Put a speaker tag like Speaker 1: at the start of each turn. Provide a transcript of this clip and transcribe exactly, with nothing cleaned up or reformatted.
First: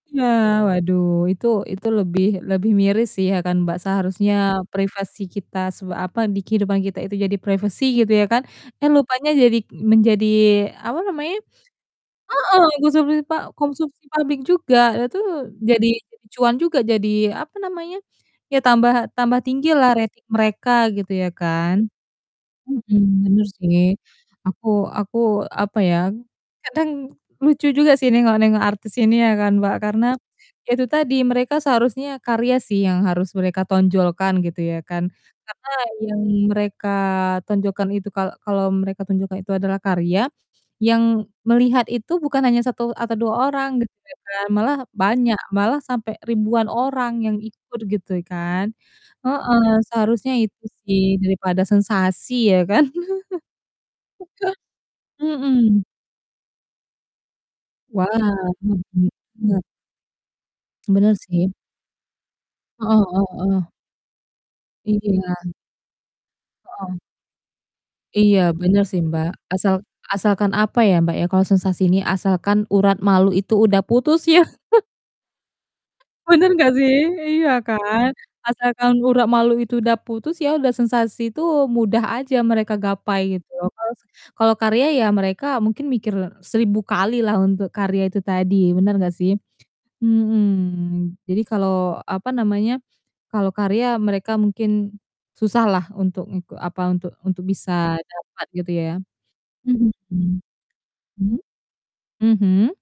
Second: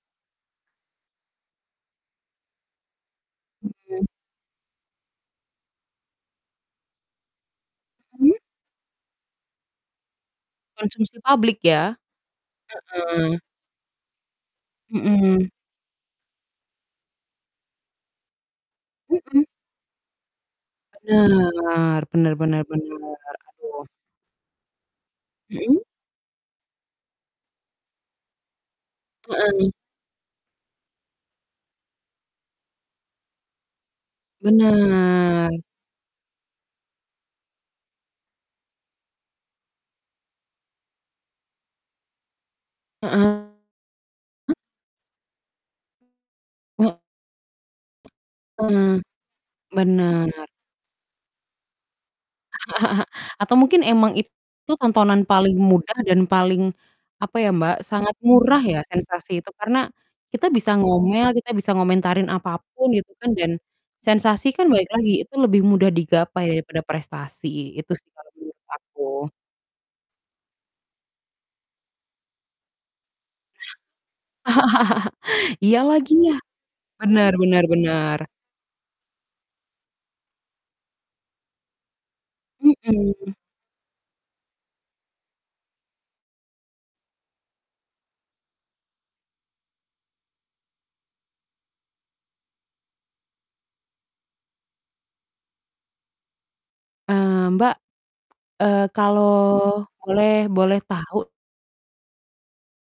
Speaker 1: Iya, waduh, itu itu, lebih lebih miris sih ya kan, Mbak
Speaker 2: Mhm.
Speaker 1: seharusnya privasi kita s apa, di kehidupan kita itu jadi privasi gitu ya
Speaker 2: Mmm.
Speaker 1: kan, eh, lupanya jadi menjadi, apa
Speaker 2: Konsumsi
Speaker 1: namanya
Speaker 2: publik ya?
Speaker 1: heeh, konsumsi pa
Speaker 2: Heeh.
Speaker 1: konsumsi publik juga itu
Speaker 2: Mhm.
Speaker 1: jadi jadi cuan juga, jadi, apa namanya, ya tambaha tambah
Speaker 2: Mhm.
Speaker 1: tinggi lah rating mereka gitu ya kan,
Speaker 2: Bener. Bener bener
Speaker 1: mhm.
Speaker 2: bener.
Speaker 1: Bener sih.
Speaker 2: Aduh.
Speaker 1: Aku aku, apa
Speaker 2: Mhm.
Speaker 1: ya, kadang lucu juga sih ini nengok nengok artis ini ya kan
Speaker 2: Heeh.
Speaker 1: Mbak, karena ya itu tadi mereka seharusnya karya sih yang harus mereka tonjolkan gitu ya kan,
Speaker 2: Bener.
Speaker 1: karena yang mereka tonjolkan itu kalau kalau mereka tonjolkan itu adalah karya yang melihat itu bukan hanya satu atau dua
Speaker 2: Heeh.
Speaker 1: orang gitu ya kan, malah banyak, malah sampai ribuan orang yang ikut gitu kan,
Speaker 2: Heeh.
Speaker 1: heeh.
Speaker 2: Bener.
Speaker 1: Seharusnya itu sih daripada sensasi ya kan
Speaker 2: Atau mungkin emang itu tontonan paling
Speaker 1: Mhm.
Speaker 2: mudah dan paling apa ya Mbak,
Speaker 1: Wow.
Speaker 2: sangat murah ya
Speaker 1: Mhm,
Speaker 2: sensasi itu.
Speaker 1: bener.
Speaker 2: Karena kita bisa
Speaker 1: Bener
Speaker 2: ngomel, kita
Speaker 1: sih.
Speaker 2: bisa ngomentarin apapun
Speaker 1: Heeh
Speaker 2: gitu
Speaker 1: heeh
Speaker 2: kan, dan
Speaker 1: heeh.
Speaker 2: sensasi kan balik lagi itu
Speaker 1: Iya.
Speaker 2: lebih mudah digapai daripada
Speaker 1: Heeh.
Speaker 2: prestasi itu sih kalau
Speaker 1: Iya,
Speaker 2: menurut
Speaker 1: bener sih,
Speaker 2: aku.
Speaker 1: Mbak, asal asalkan, apa ya, Mbak, ya, kalau sensasi ini, asalkan urat malu itu udah putus ya.
Speaker 2: Iya lagi, ya?
Speaker 1: Bener gak sih,
Speaker 2: Bener
Speaker 1: iya
Speaker 2: bener
Speaker 1: kan?
Speaker 2: bener.
Speaker 1: Asalkan urat malu itu udah putus, ya udah sensasi itu mudah aja mereka gapai
Speaker 2: Mhm.
Speaker 1: gitu. loh. Kalau kalau karya ya mereka mungkin mikir seribu kali lah untuk karya itu tadi, bener gak sih? Mhm. Jadi kalau apa namanya, kalau karya mereka mungkin susah lah untuk untuk apa, untuk
Speaker 2: Eee, Mbak,
Speaker 1: bisa dapat gitu
Speaker 2: eee,
Speaker 1: ya?
Speaker 2: kalau
Speaker 1: Mhm.
Speaker 2: boleh
Speaker 1: Mmm?
Speaker 2: boleh tahu
Speaker 1: Mhm?